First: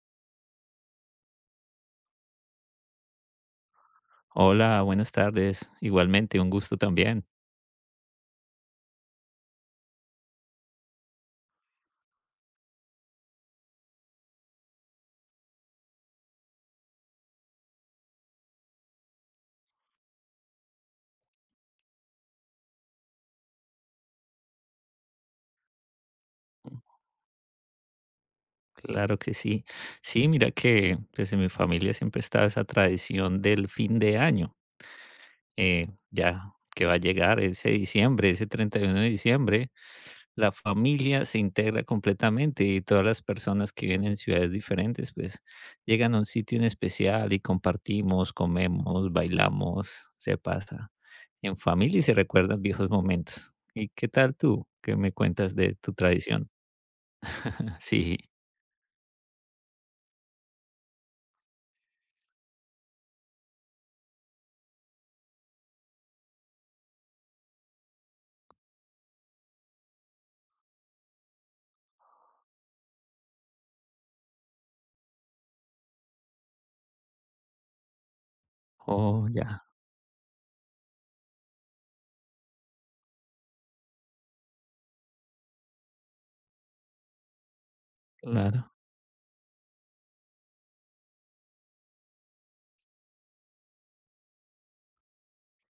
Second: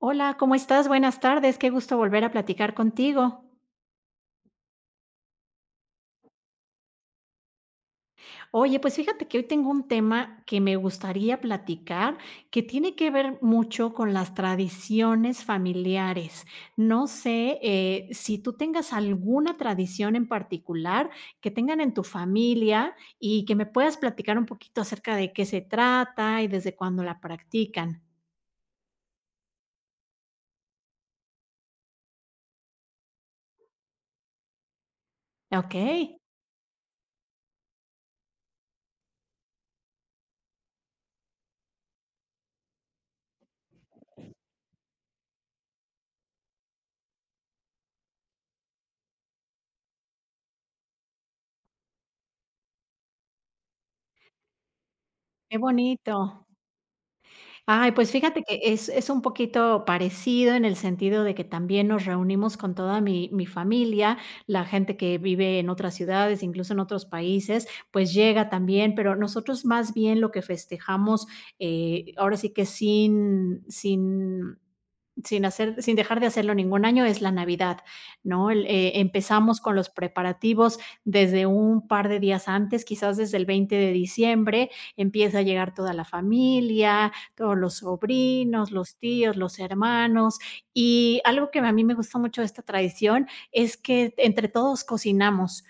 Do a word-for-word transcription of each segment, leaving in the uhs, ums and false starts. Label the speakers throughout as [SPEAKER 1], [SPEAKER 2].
[SPEAKER 1] Hola, ¿cómo estás? Buenas tardes, qué gusto volver a platicar contigo.
[SPEAKER 2] Hola, buenas tardes. Igualmente, un gusto también.
[SPEAKER 1] Oye, pues fíjate que hoy tengo un tema que me gustaría platicar, que tiene que ver mucho con las tradiciones familiares. No sé, eh, si tú tengas alguna tradición en particular que tengan en tu familia y que me puedas platicar un poquito acerca de qué se trata y desde cuándo la practican.
[SPEAKER 2] Claro que sí. Sí, mira que pues en mi familia siempre está esa tradición del fin de año. Eh,
[SPEAKER 1] Okey,
[SPEAKER 2] ya que va a llegar ese diciembre, ese treinta y uno de diciembre, la familia se integra completamente y todas las personas que vienen en ciudades diferentes, pues llegan a un sitio en especial y compartimos, comemos, bailamos, se pasa en familia y se recuerdan viejos momentos. ¿Y qué tal tú? ¿Qué me cuentas
[SPEAKER 1] qué
[SPEAKER 2] de tu
[SPEAKER 1] bonito.
[SPEAKER 2] tradición?
[SPEAKER 1] Ay, pues
[SPEAKER 2] Sí.
[SPEAKER 1] fíjate que es es un poquito parecido en el sentido de que también nos reunimos con toda mi mi familia, la gente que vive en otras ciudades, incluso en otros países, pues llega también, pero nosotros más bien lo que festejamos, eh, ahora sí que sin sin sin hacer sin dejar de hacerlo ningún año es la Navidad, ¿no? El, eh,
[SPEAKER 2] Oh,
[SPEAKER 1] empezamos
[SPEAKER 2] ya,
[SPEAKER 1] con los preparativos desde un par de días antes, quizás desde el veinte de diciembre, empieza a llegar toda la familia, todos los sobrinos,
[SPEAKER 2] claro.
[SPEAKER 1] los tíos, los hermanos. Y algo que a mí me gusta mucho de esta tradición es que entre todos cocinamos.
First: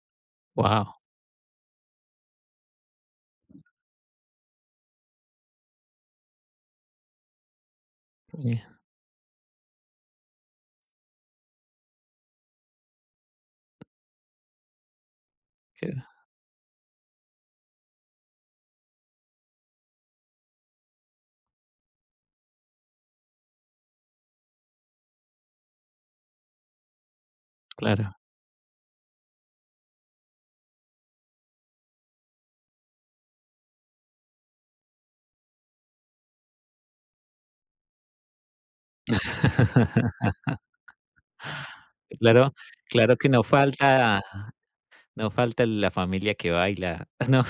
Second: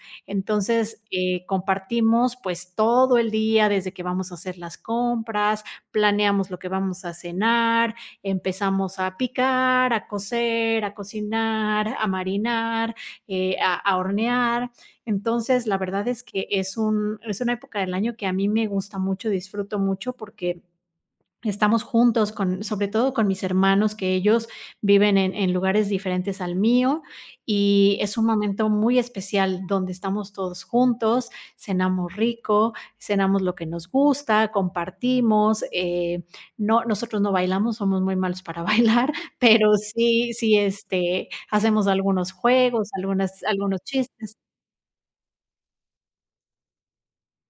[SPEAKER 2] Wow,
[SPEAKER 1] Entonces, eh, compartimos pues todo el día desde que vamos a hacer las compras, planeamos lo que vamos a cenar,
[SPEAKER 2] oye,
[SPEAKER 1] empezamos a picar, a cocer, a cocinar, a marinar, eh, a, a hornear. Entonces, la verdad es que es, un, es una época del año que a mí me gusta mucho, disfruto mucho porque estamos juntos con sobre todo con mis hermanos, que ellos viven en en lugares diferentes al mío, y
[SPEAKER 2] claro,
[SPEAKER 1] es un momento muy especial donde estamos todos juntos, cenamos rico, cenamos lo que nos gusta, compartimos, eh, no, nosotros no bailamos, somos muy malos para bailar, pero sí sí, este, hacemos algunos
[SPEAKER 2] claro,
[SPEAKER 1] juegos,
[SPEAKER 2] claro que no
[SPEAKER 1] algunas algunos
[SPEAKER 2] falta
[SPEAKER 1] chistes.
[SPEAKER 2] no falta la familia que baila, ¿no?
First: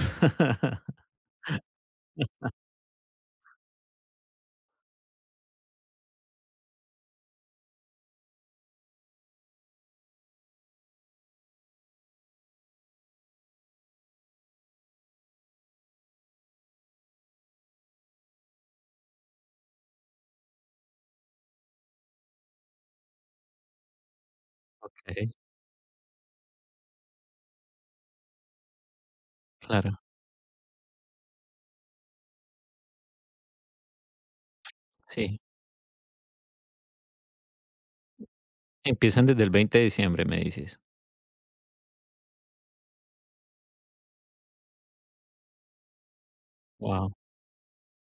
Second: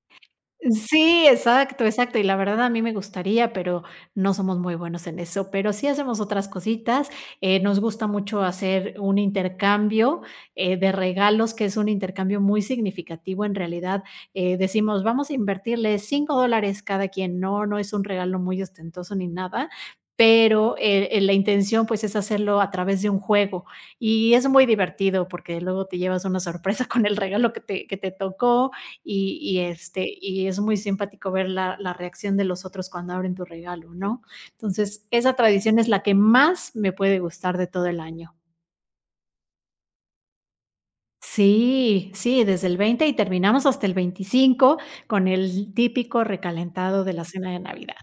[SPEAKER 1] Sí, exacto, exacto. Y la verdad a mí me gustaría, pero no somos muy buenos en eso. Pero sí hacemos otras cositas. Eh, nos gusta mucho hacer un intercambio, eh, de regalos, que es un intercambio muy significativo en realidad. Eh, decimos, vamos a invertirle cinco dólares cada quien. No, no es un regalo muy ostentoso ni nada. Pero, eh, eh, la intención, pues, es hacerlo a través de un juego. Y es muy divertido
[SPEAKER 2] Okey,
[SPEAKER 1] porque luego te llevas una sorpresa con el regalo que te que te tocó, y y,
[SPEAKER 2] claro,
[SPEAKER 1] este, y es muy simpático ver la la reacción de los otros cuando abren tu regalo, ¿no? Entonces, esa
[SPEAKER 2] sí.
[SPEAKER 1] tradición es la que más me puede gustar de todo el año.
[SPEAKER 2] Empiezan desde el veinte de diciembre, me dices.
[SPEAKER 1] Sí, sí, desde el veinte y terminamos hasta el veinticinco con el típico recalentado de
[SPEAKER 2] Guau,
[SPEAKER 1] la cena de Navidad.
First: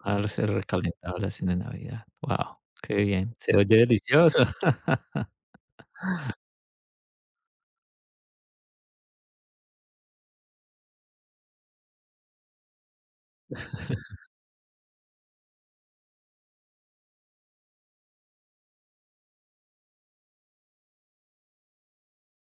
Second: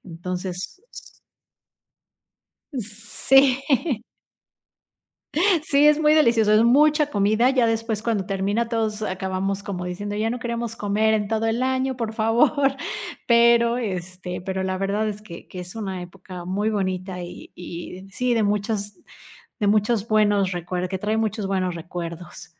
[SPEAKER 2] haberse
[SPEAKER 1] Entonces,
[SPEAKER 2] recalentado la cena de Navidad. Wow, qué bien, se
[SPEAKER 1] sí.
[SPEAKER 2] oye delicioso.
[SPEAKER 1] Sí, es muy delicioso, es mucha comida. Ya después, cuando termina, todos acabamos como diciendo: "Ya no queremos comer en todo el año, por favor". Pero, este, pero la verdad es que que es una época muy bonita y y sí, de muchos de muchos buenos recuerdos. Que trae muchos buenos recuerdos.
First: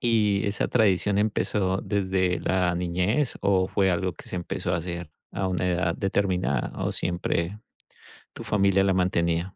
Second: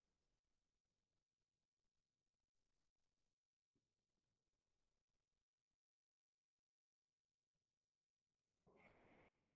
[SPEAKER 2] ¿Y esa tradición empezó desde la niñez o fue algo que se empezó a hacer a una edad determinada o siempre tu familia la mantenía?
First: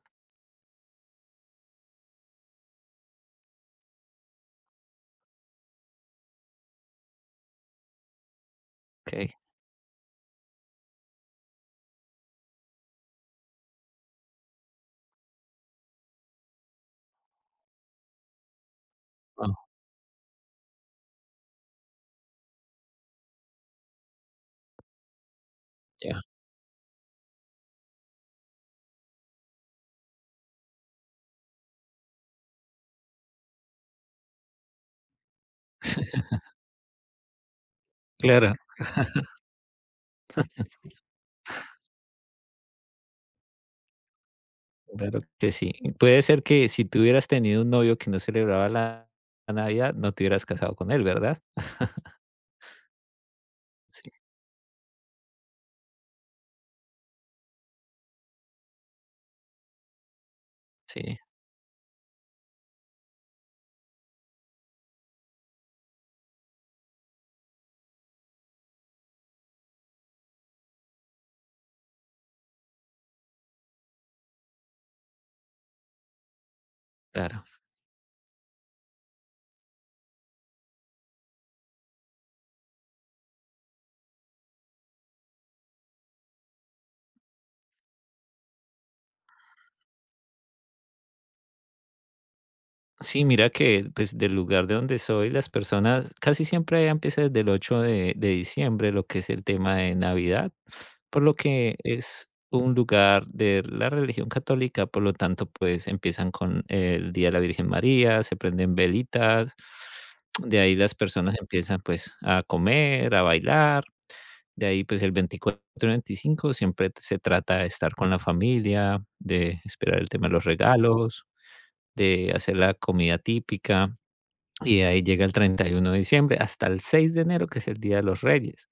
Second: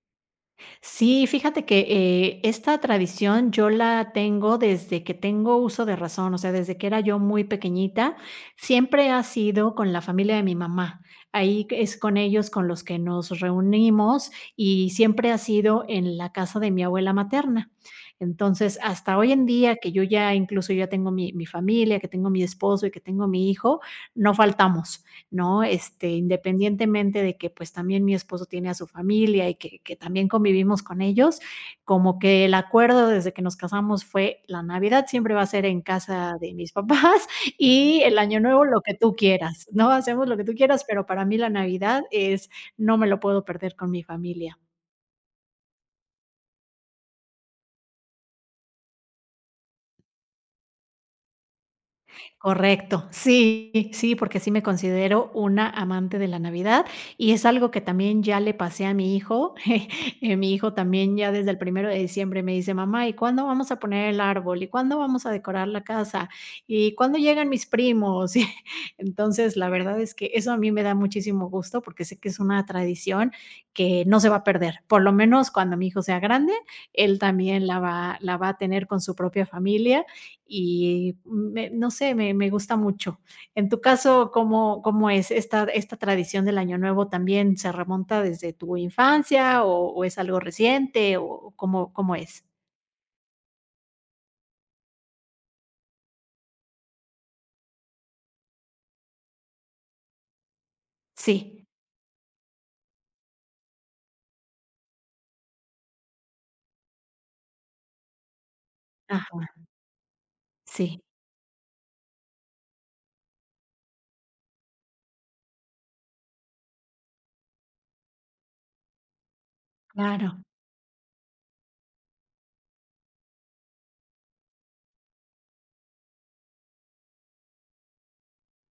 [SPEAKER 1] Sí, fíjate que, eh, esta tradición yo la tengo desde que tengo uso de razón, o sea, desde que era yo muy pequeñita, siempre ha
[SPEAKER 2] Okey,
[SPEAKER 1] sido con la familia de mi mamá. Ahí es con ellos con los que nos reunimos y siempre ha sido en la casa de mi abuela materna. Entonces, hasta hoy en
[SPEAKER 2] guau,
[SPEAKER 1] día que yo ya incluso ya tengo mi mi familia, que tengo mi esposo y que tengo mi hijo, no faltamos. ¿No? Este,
[SPEAKER 2] ya.
[SPEAKER 1] independientemente de que pues también mi esposo tiene a su familia y que, que también convivimos con ellos, como que el acuerdo desde que nos casamos fue la Navidad siempre va a ser en casa de mis papás y el Año
[SPEAKER 2] Claro.
[SPEAKER 1] Nuevo lo que tú quieras, ¿no? Hacemos lo que tú quieras, pero para mí la Navidad es no me lo puedo perder con mi familia.
[SPEAKER 2] Claro que sí. Puede ser que si tú hubieras tenido un novio que no celebraba la la Navidad, no te hubieras casado con él, ¿verdad?
[SPEAKER 1] Correcto. Sí,
[SPEAKER 2] Sí,
[SPEAKER 1] sí, porque sí me considero una amante de la Navidad, y es algo que también ya le pasé a mi hijo. Eh, mi hijo también
[SPEAKER 2] sí,
[SPEAKER 1] ya desde el primero de diciembre me dice: "Mamá, ¿y cuándo vamos a poner el árbol? ¿Y cuándo vamos a decorar la casa? ¿Y cuándo llegan mis primos?". Y entonces, la verdad es que eso a mí me da muchísimo gusto, porque sé que es una tradición que no se va a perder. Por lo menos cuando mi hijo sea grande, él
[SPEAKER 2] claro.
[SPEAKER 1] también la va la va a tener con su propia familia, y me- no sé, me, me gusta mucho. En tu caso, ¿cómo, cómo es esta, esta tradición del Año Nuevo? ¿También se remonta desde tu infancia o, o es algo reciente o cómo, cómo es?
[SPEAKER 2] Sí, mira que, pues, del lugar de donde soy, las personas casi siempre allá empieza desde el ocho de de diciembre, lo que es el tema de Navidad, por lo
[SPEAKER 1] Sí,
[SPEAKER 2] que es un lugar de la religión católica, por lo tanto, pues, empiezan con el Día de la Virgen María, se prenden
[SPEAKER 1] ajá,
[SPEAKER 2] velitas, de ahí las
[SPEAKER 1] sí,
[SPEAKER 2] personas empiezan, pues, a comer, a bailar. De ahí, pues el veinticuatro y veinticinco siempre t- se trata de estar con la familia, de esperar el tema de
[SPEAKER 1] claro,
[SPEAKER 2] los regalos, de hacer la comida típica. Y de ahí llega el treinta y uno de diciembre hasta el seis de enero, que es el Día de los Reyes.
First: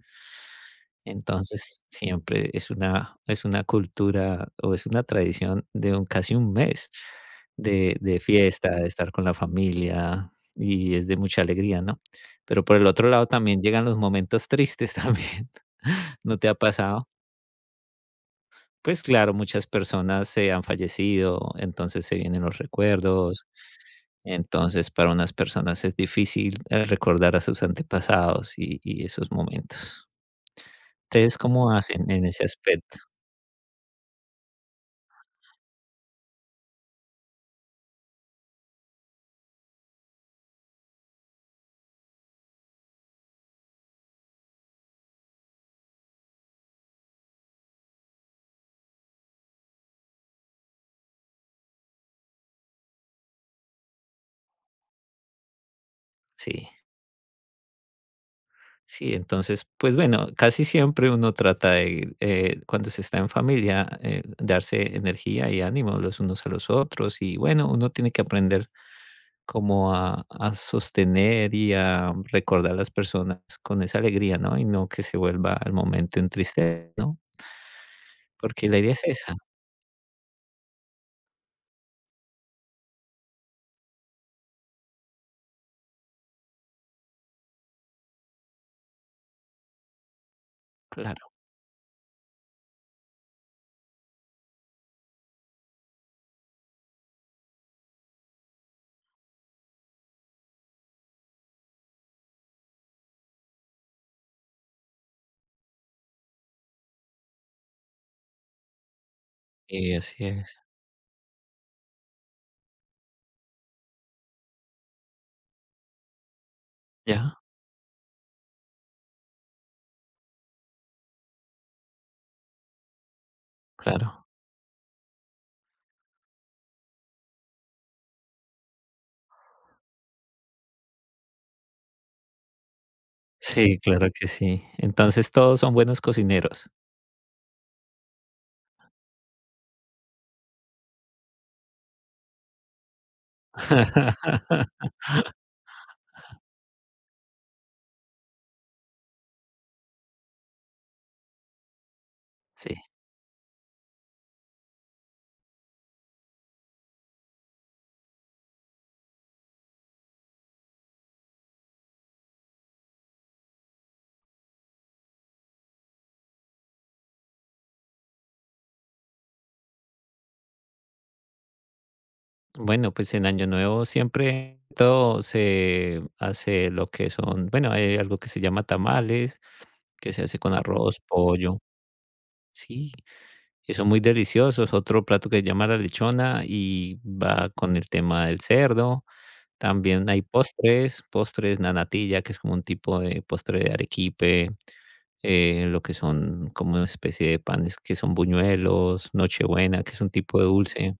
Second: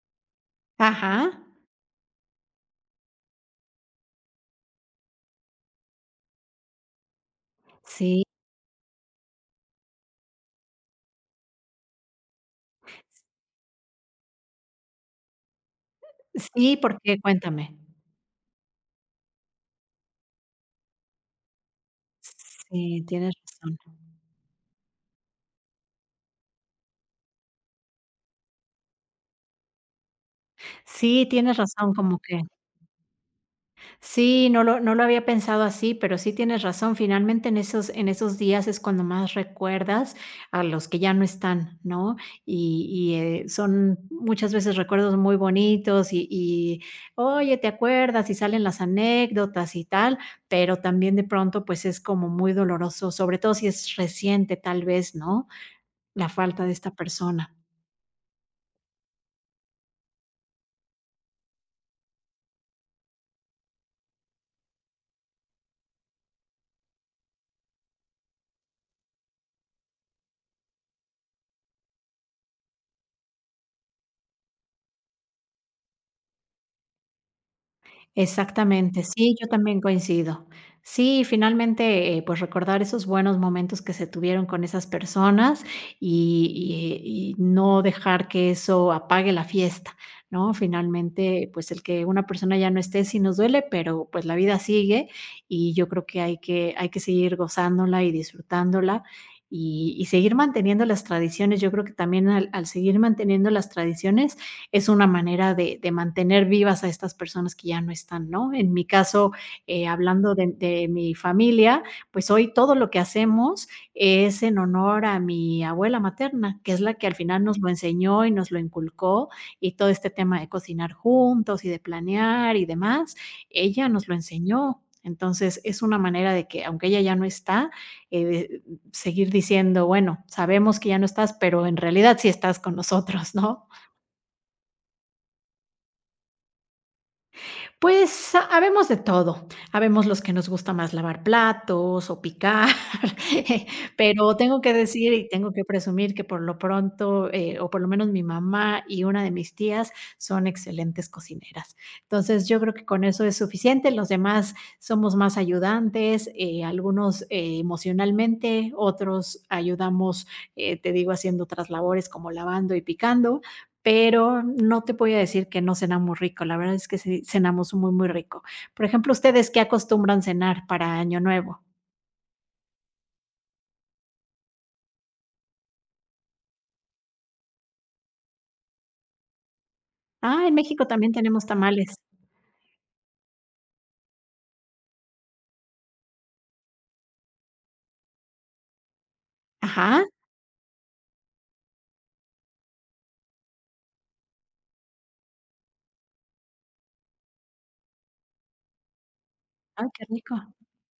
[SPEAKER 1] ajá,
[SPEAKER 2] Entonces, siempre es una, es una cultura o es una tradición de un, casi un mes de, de
[SPEAKER 1] sí,
[SPEAKER 2] fiesta, de estar con la familia y es de mucha alegría, ¿no? Pero por el otro lado también llegan los momentos tristes también. ¿No te ha
[SPEAKER 1] sí,
[SPEAKER 2] pasado?
[SPEAKER 1] porque cuéntame.
[SPEAKER 2] Pues claro, muchas personas se han fallecido, entonces se vienen los
[SPEAKER 1] Sí, tienes
[SPEAKER 2] recuerdos,
[SPEAKER 1] razón.
[SPEAKER 2] entonces, para unas personas es difícil, eh, recordar a sus antepasados y y esos momentos.
[SPEAKER 1] Sí,
[SPEAKER 2] ¿Ustedes
[SPEAKER 1] tienes
[SPEAKER 2] cómo
[SPEAKER 1] razón,
[SPEAKER 2] hacen
[SPEAKER 1] como
[SPEAKER 2] en
[SPEAKER 1] que
[SPEAKER 2] ese aspecto?
[SPEAKER 1] sí, no lo no lo había pensado así, pero sí tienes razón. Finalmente, en esos en esos días es cuando más recuerdas a los que ya no están, ¿no? Y y, eh, son muchas veces recuerdos muy bonitos y y, oye, ¿te acuerdas? Y salen las anécdotas y tal, pero también de pronto, pues, es como muy doloroso, sobre todo si es reciente, tal vez, ¿no? La falta
[SPEAKER 2] Sí,
[SPEAKER 1] de esta persona.
[SPEAKER 2] sí, entonces, pues bueno, casi siempre uno trata de, eh, cuando se está en familia, eh, darse energía y ánimo los unos a los otros y bueno, uno tiene que aprender como a a sostener y a recordar a las personas con esa alegría, ¿no? Y no que se vuelva al momento en tristeza, ¿no? Porque la idea
[SPEAKER 1] Exactamente,
[SPEAKER 2] es esa,
[SPEAKER 1] sí, yo también coincido. Sí, finalmente, eh, pues recordar esos buenos momentos que se tuvieron con esas personas y y y no dejar que eso apague la fiesta, ¿no?
[SPEAKER 2] claro.
[SPEAKER 1] Finalmente, pues el que una persona ya no esté sí nos duele, pero pues la vida sigue y yo creo que hay que hay que seguir gozándola y disfrutándola y y seguir manteniendo las tradiciones. Yo creo que también al al seguir manteniendo las tradiciones es una manera de, de mantener vivas a estas personas que ya no están, ¿no? En mi caso, eh,
[SPEAKER 2] Y así
[SPEAKER 1] hablando de,
[SPEAKER 2] es.
[SPEAKER 1] de mi familia, pues hoy todo lo que hacemos es en honor a mi abuela materna, que es la que al
[SPEAKER 2] Ya,
[SPEAKER 1] final nos lo enseñó y nos lo inculcó y todo este tema de cocinar juntos y de planear y demás, ella nos lo
[SPEAKER 2] claro.
[SPEAKER 1] enseñó. Entonces es una manera de que, aunque ella ya no está, eh, de seguir diciendo, bueno, sabemos que ya no estás, pero en realidad sí estás con nosotros, ¿no?
[SPEAKER 2] Sí, claro que sí. Entonces todos son buenos cocineros.
[SPEAKER 1] Pues, ha- habemos de todo. Habemos los que nos gusta más lavar platos o picar, pero tengo que decir y tengo que presumir que por lo pronto, eh, o por lo menos mi mamá y una de mis tías son excelentes cocineras. Entonces, yo creo
[SPEAKER 2] Sí.
[SPEAKER 1] que con eso es suficiente. Los demás somos más ayudantes, eh, algunos, eh, emocionalmente, otros ayudamos, eh, te digo, haciendo otras labores como lavando y picando, pero no te voy a decir que no cenamos rico, la verdad es que sí cenamos muy, muy rico. Por ejemplo, ¿ustedes qué acostumbran cenar para Año Nuevo?
[SPEAKER 2] Bueno, pues en Año Nuevo siempre todo se hace lo que son, bueno, hay algo que se llama tamales, que se hace
[SPEAKER 1] Ah,
[SPEAKER 2] con
[SPEAKER 1] en México
[SPEAKER 2] arroz,
[SPEAKER 1] también tenemos
[SPEAKER 2] pollo.
[SPEAKER 1] tamales.
[SPEAKER 2] Sí, y son muy deliciosos. Otro plato que se llama la lechona y va con el tema del cerdo.
[SPEAKER 1] Ajá,
[SPEAKER 2] También hay postres, postres, la natilla, que es como un tipo de postre de arequipe. Eh, lo que son como una especie de panes que son buñuelos, nochebuena,
[SPEAKER 1] ah,
[SPEAKER 2] que es
[SPEAKER 1] qué
[SPEAKER 2] un
[SPEAKER 1] rico.
[SPEAKER 2] tipo de dulce.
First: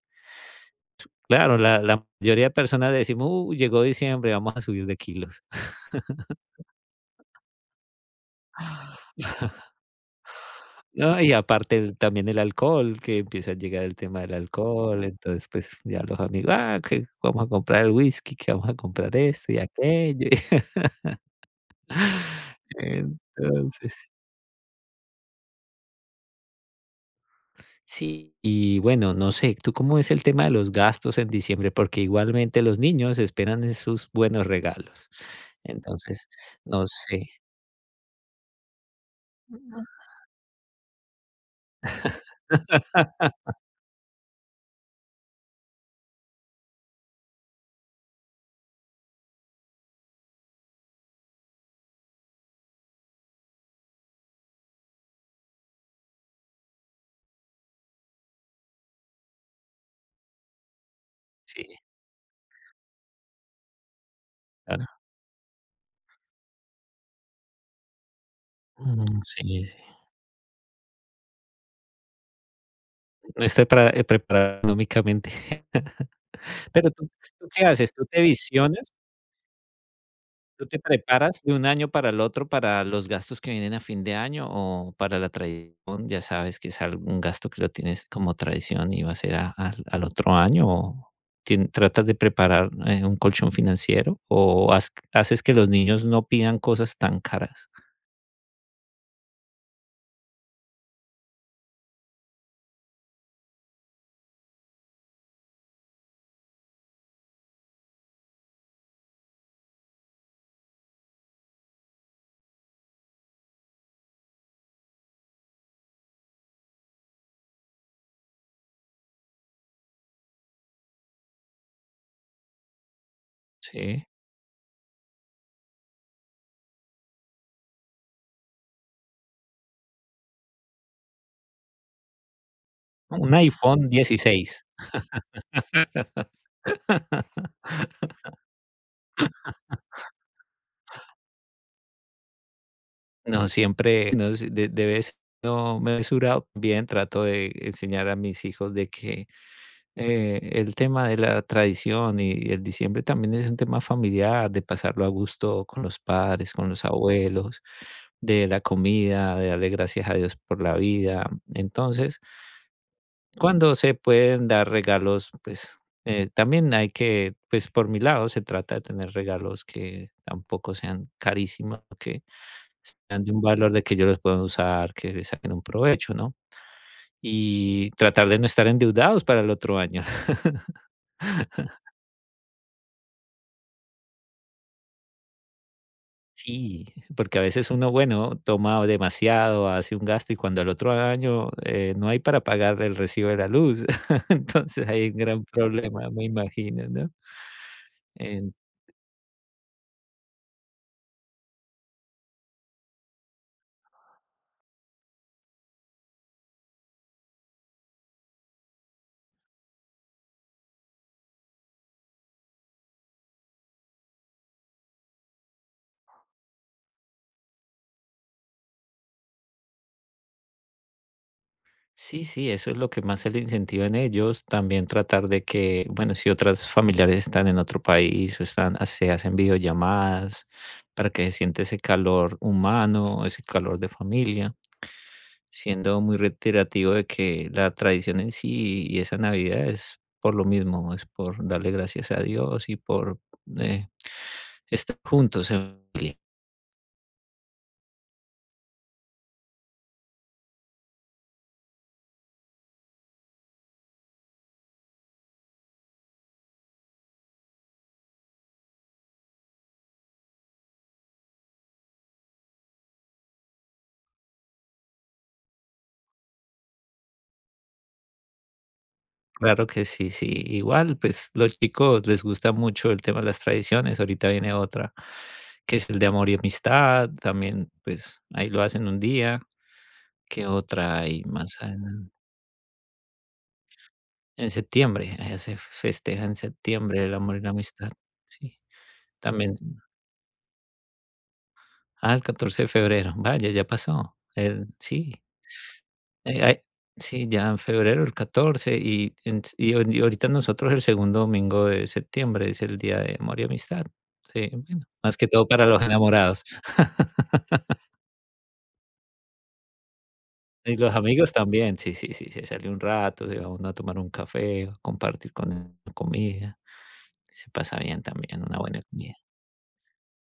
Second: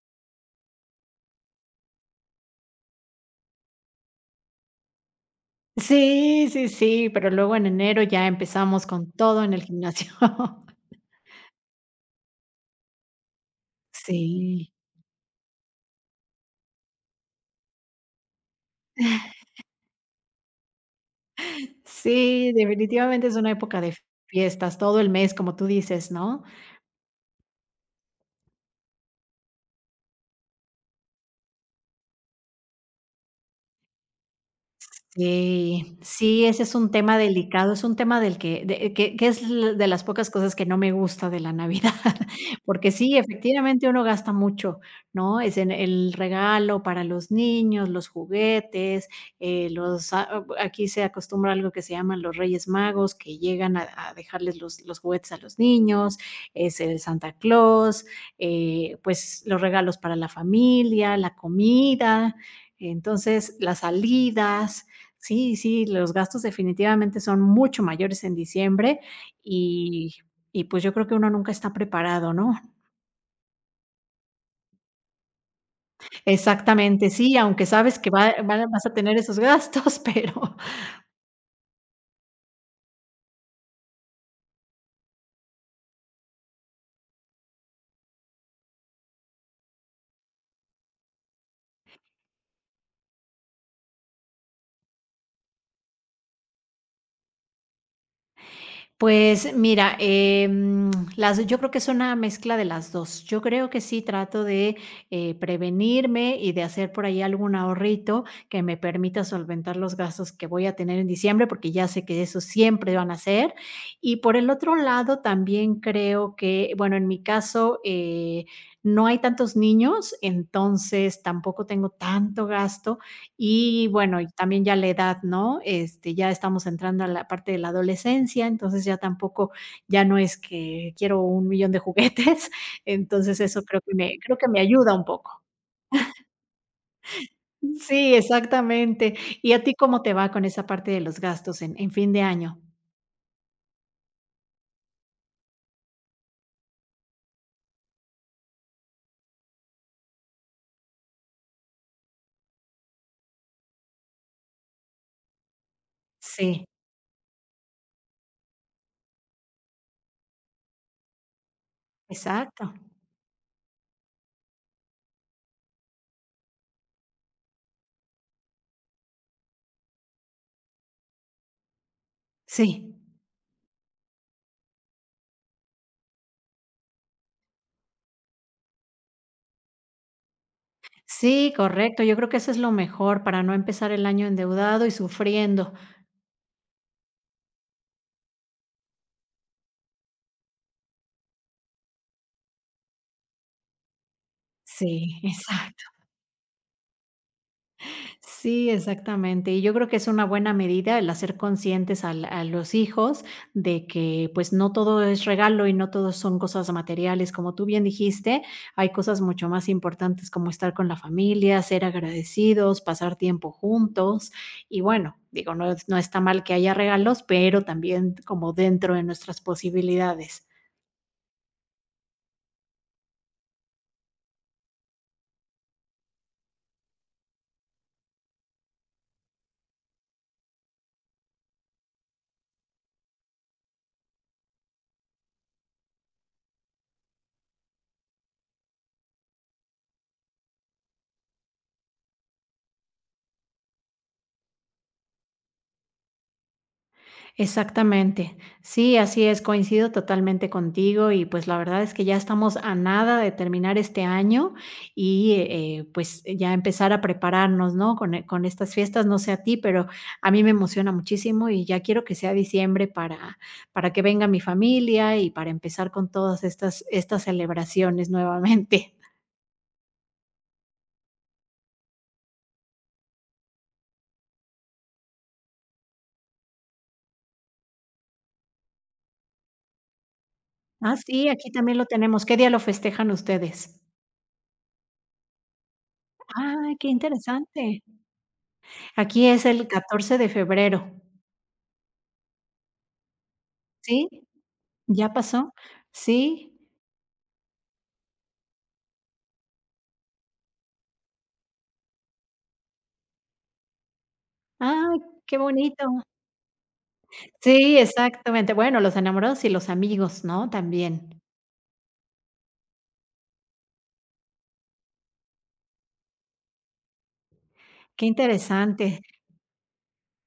[SPEAKER 2] Claro, la, la mayoría de personas decimos, "Uh, llegó diciembre, vamos a subir de kilos.
[SPEAKER 1] Sí, sí, sí, pero luego en enero ya empezamos con todo en el gimnasio.
[SPEAKER 2] No, y aparte el- también el alcohol, que empieza a llegar el tema del
[SPEAKER 1] Sí.
[SPEAKER 2] alcohol, entonces pues ya los amigos, ah, que vamos a comprar el whisky, que vamos a comprar esto y aquello.
[SPEAKER 1] Sí, definitivamente es una época
[SPEAKER 2] Entonces,
[SPEAKER 1] de fiestas, todo el mes, como tú dices, ¿no?
[SPEAKER 2] sí, y bueno, no sé, ¿tú cómo es el tema de los gastos en diciembre? Porque igualmente los niños esperan es sus buenos regalos.
[SPEAKER 1] Sí,
[SPEAKER 2] Entonces,
[SPEAKER 1] sí, ese es
[SPEAKER 2] no
[SPEAKER 1] un tema
[SPEAKER 2] sé,
[SPEAKER 1] delicado, es un tema del que de que que es l de las pocas cosas que no me gusta de la Navidad, porque sí, efectivamente uno gasta mucho, ¿no? Es en el regalo para los niños, los juguetes, eh, los a aquí se acostumbra algo que se llaman los Reyes Magos, que llegan a a dejarles los los juguetes a los niños, es el Santa Claus, eh, pues, los regalos para la familia, la
[SPEAKER 2] sí,
[SPEAKER 1] comida, entonces, las salidas.
[SPEAKER 2] claro.
[SPEAKER 1] Sí, sí, los gastos definitivamente son mucho mayores en diciembre
[SPEAKER 2] Mm, sí, sí.
[SPEAKER 1] y y pues yo creo que uno nunca está preparado, ¿no?
[SPEAKER 2] No estoy pra- eh, preparado económicamente. Pero
[SPEAKER 1] Exactamente,
[SPEAKER 2] tú,
[SPEAKER 1] sí,
[SPEAKER 2] ¿tú
[SPEAKER 1] aunque
[SPEAKER 2] qué haces?
[SPEAKER 1] sabes
[SPEAKER 2] ¿Tú
[SPEAKER 1] que
[SPEAKER 2] te
[SPEAKER 1] va va vas
[SPEAKER 2] visionas?
[SPEAKER 1] a tener esos gastos, pero
[SPEAKER 2] ¿Tú te preparas de un año para el otro para los gastos que vienen a fin de año o para la tradición? Ya sabes que es algún gasto que lo tienes como tradición y va a ser a- al al otro año. ¿O tien- tratas de preparar eh, un colchón financiero o haz- haces que los niños no pidan cosas tan caras?
[SPEAKER 1] pues mira, em, las yo creo que es una mezcla de las dos. Yo creo que sí trato de, eh, prevenirme y de hacer por ahí algún ahorrito que me permita solventar los gastos que voy a tener en diciembre, porque ya sé que esos siempre van a ser. Y por el otro lado, también creo que, bueno, en mi caso, eh, no hay tantos niños, entonces tampoco tengo tanto gasto, y
[SPEAKER 2] Sí.
[SPEAKER 1] bueno, y también ya la edad, ¿no? Este, ya estamos entrando a la parte de la adolescencia, entonces ya tampoco, ya no es que quiero un millón de juguetes,
[SPEAKER 2] Un
[SPEAKER 1] entonces eso creo
[SPEAKER 2] iPhone
[SPEAKER 1] que me creo que me
[SPEAKER 2] dieciséis.
[SPEAKER 1] ayuda un poco. Sí, exactamente. ¿Y a ti cómo te va con esa parte de los gastos en en fin de año?
[SPEAKER 2] No, siempre no sé, de de vez no mesurado, bien trato de enseñar a mis hijos de que, eh, el tema de la tradición y y el diciembre también es un tema familiar, de pasarlo a gusto con los padres,
[SPEAKER 1] Sí,
[SPEAKER 2] con los abuelos, de la comida, de darle gracias a Dios por la vida. Entonces,
[SPEAKER 1] exacto.
[SPEAKER 2] cuando se pueden dar regalos, pues, eh, también hay que, pues, por mi lado se trata de tener regalos que tampoco sean carísimos, que
[SPEAKER 1] Sí.
[SPEAKER 2] sean de un valor de que yo los puedan usar, que les saquen un provecho, ¿no? Y tratar de no estar endeudados para el otro año.
[SPEAKER 1] Sí, correcto. Yo creo que eso es lo mejor para no empezar el año endeudado y sufriendo.
[SPEAKER 2] Sí, porque a veces uno, bueno, toma demasiado, hace un gasto y cuando el otro año eh, no hay para pagar el recibo de la luz. Entonces hay un
[SPEAKER 1] Sí,
[SPEAKER 2] gran
[SPEAKER 1] exacto.
[SPEAKER 2] problema, me imagino, ¿no? En
[SPEAKER 1] Sí, exactamente. Y yo creo que es una buena medida el hacer conscientes al- a, los hijos de que pues no todo es regalo y no todo son cosas materiales. Como tú bien dijiste, hay cosas mucho más importantes como estar con la familia, ser agradecidos, pasar tiempo juntos. Y bueno, digo, no, es- no está mal que haya regalos, pero también como dentro de nuestras posibilidades.
[SPEAKER 2] Sí, sí, eso es lo que más se le incentiva en ellos. También tratar de que, bueno, si otras familiares están en otro país o están, ha- se hacen videollamadas para que se siente ese calor humano, ese calor de familia, siendo muy reiterativo de que la tradición en sí y esa Navidad es por lo mismo, es por darle gracias a Dios y por eh, estar juntos en familia.
[SPEAKER 1] Exactamente. Sí, así es, coincido totalmente contigo y pues la verdad es que ya estamos a nada de terminar este año y eh, eh, pues ya empezar a prepararnos, ¿no? Con, e- con estas fiestas, no sé a ti, pero a mí me emociona muchísimo y ya quiero que sea diciembre para, para que venga mi familia y para empezar con todas estas, estas celebraciones nuevamente.
[SPEAKER 2] Claro que sí, sí. Igual, pues los chicos les gusta mucho el tema de las tradiciones. Ahorita viene otra, que es el de amor y amistad. También, pues ahí lo hacen un día. ¿Qué
[SPEAKER 1] Ah,
[SPEAKER 2] otra hay
[SPEAKER 1] sí, aquí
[SPEAKER 2] más
[SPEAKER 1] también lo
[SPEAKER 2] adelante?
[SPEAKER 1] tenemos. ¿Qué día lo festejan ustedes?
[SPEAKER 2] En septiembre, allá se festeja en
[SPEAKER 1] Ah, qué
[SPEAKER 2] septiembre el amor y la
[SPEAKER 1] interesante.
[SPEAKER 2] amistad. Sí,
[SPEAKER 1] Aquí es
[SPEAKER 2] también.
[SPEAKER 1] el catorce de febrero,
[SPEAKER 2] Ah, el catorce de febrero. Vaya, ya
[SPEAKER 1] ¿sí?
[SPEAKER 2] pasó. El,
[SPEAKER 1] ¿Ya
[SPEAKER 2] sí.
[SPEAKER 1] pasó?
[SPEAKER 2] Eh,
[SPEAKER 1] Sí.
[SPEAKER 2] ay sí, ya en febrero, el catorce y ens y ahori ahorita nosotros el segundo domingo de septiembre es el Día de Amor y Amistad. Sí, bueno,
[SPEAKER 1] Ah,
[SPEAKER 2] más que
[SPEAKER 1] qué
[SPEAKER 2] todo para los
[SPEAKER 1] bonito.
[SPEAKER 2] enamorados.
[SPEAKER 1] Sí, exactamente. Bueno, los enamorados y los amigos, ¿no?
[SPEAKER 2] Y los
[SPEAKER 1] También.
[SPEAKER 2] amigos también, sí, sí, sí, se sale un rato, se va uno a tomar un café, a compartir con la comida. Se pasa bien
[SPEAKER 1] Qué
[SPEAKER 2] también, una buena
[SPEAKER 1] interesante.
[SPEAKER 2] comida.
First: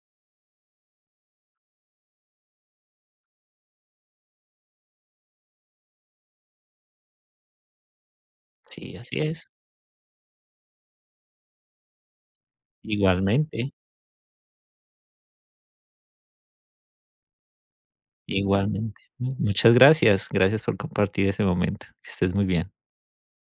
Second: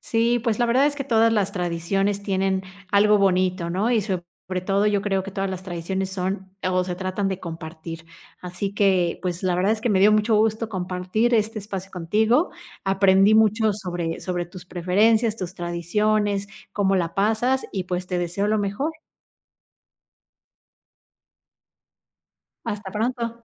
[SPEAKER 1] Sí, pues la verdad es que todas las tradiciones tienen algo bonito, ¿no? Y sobre todo yo creo que todas las tradiciones son o se tratan de compartir. Así
[SPEAKER 2] Sí,
[SPEAKER 1] que,
[SPEAKER 2] así
[SPEAKER 1] pues
[SPEAKER 2] es.
[SPEAKER 1] la verdad es que me dio mucho gusto compartir este espacio contigo. Aprendí
[SPEAKER 2] Igualmente,
[SPEAKER 1] mucho sobre, sobre tus preferencias, tus tradiciones, cómo la pasas y pues te deseo lo mejor.
[SPEAKER 2] igualmente. Mu muchas gracias. Gracias por compartir ese momento. Que estés muy bien.
[SPEAKER 1] Hasta pronto.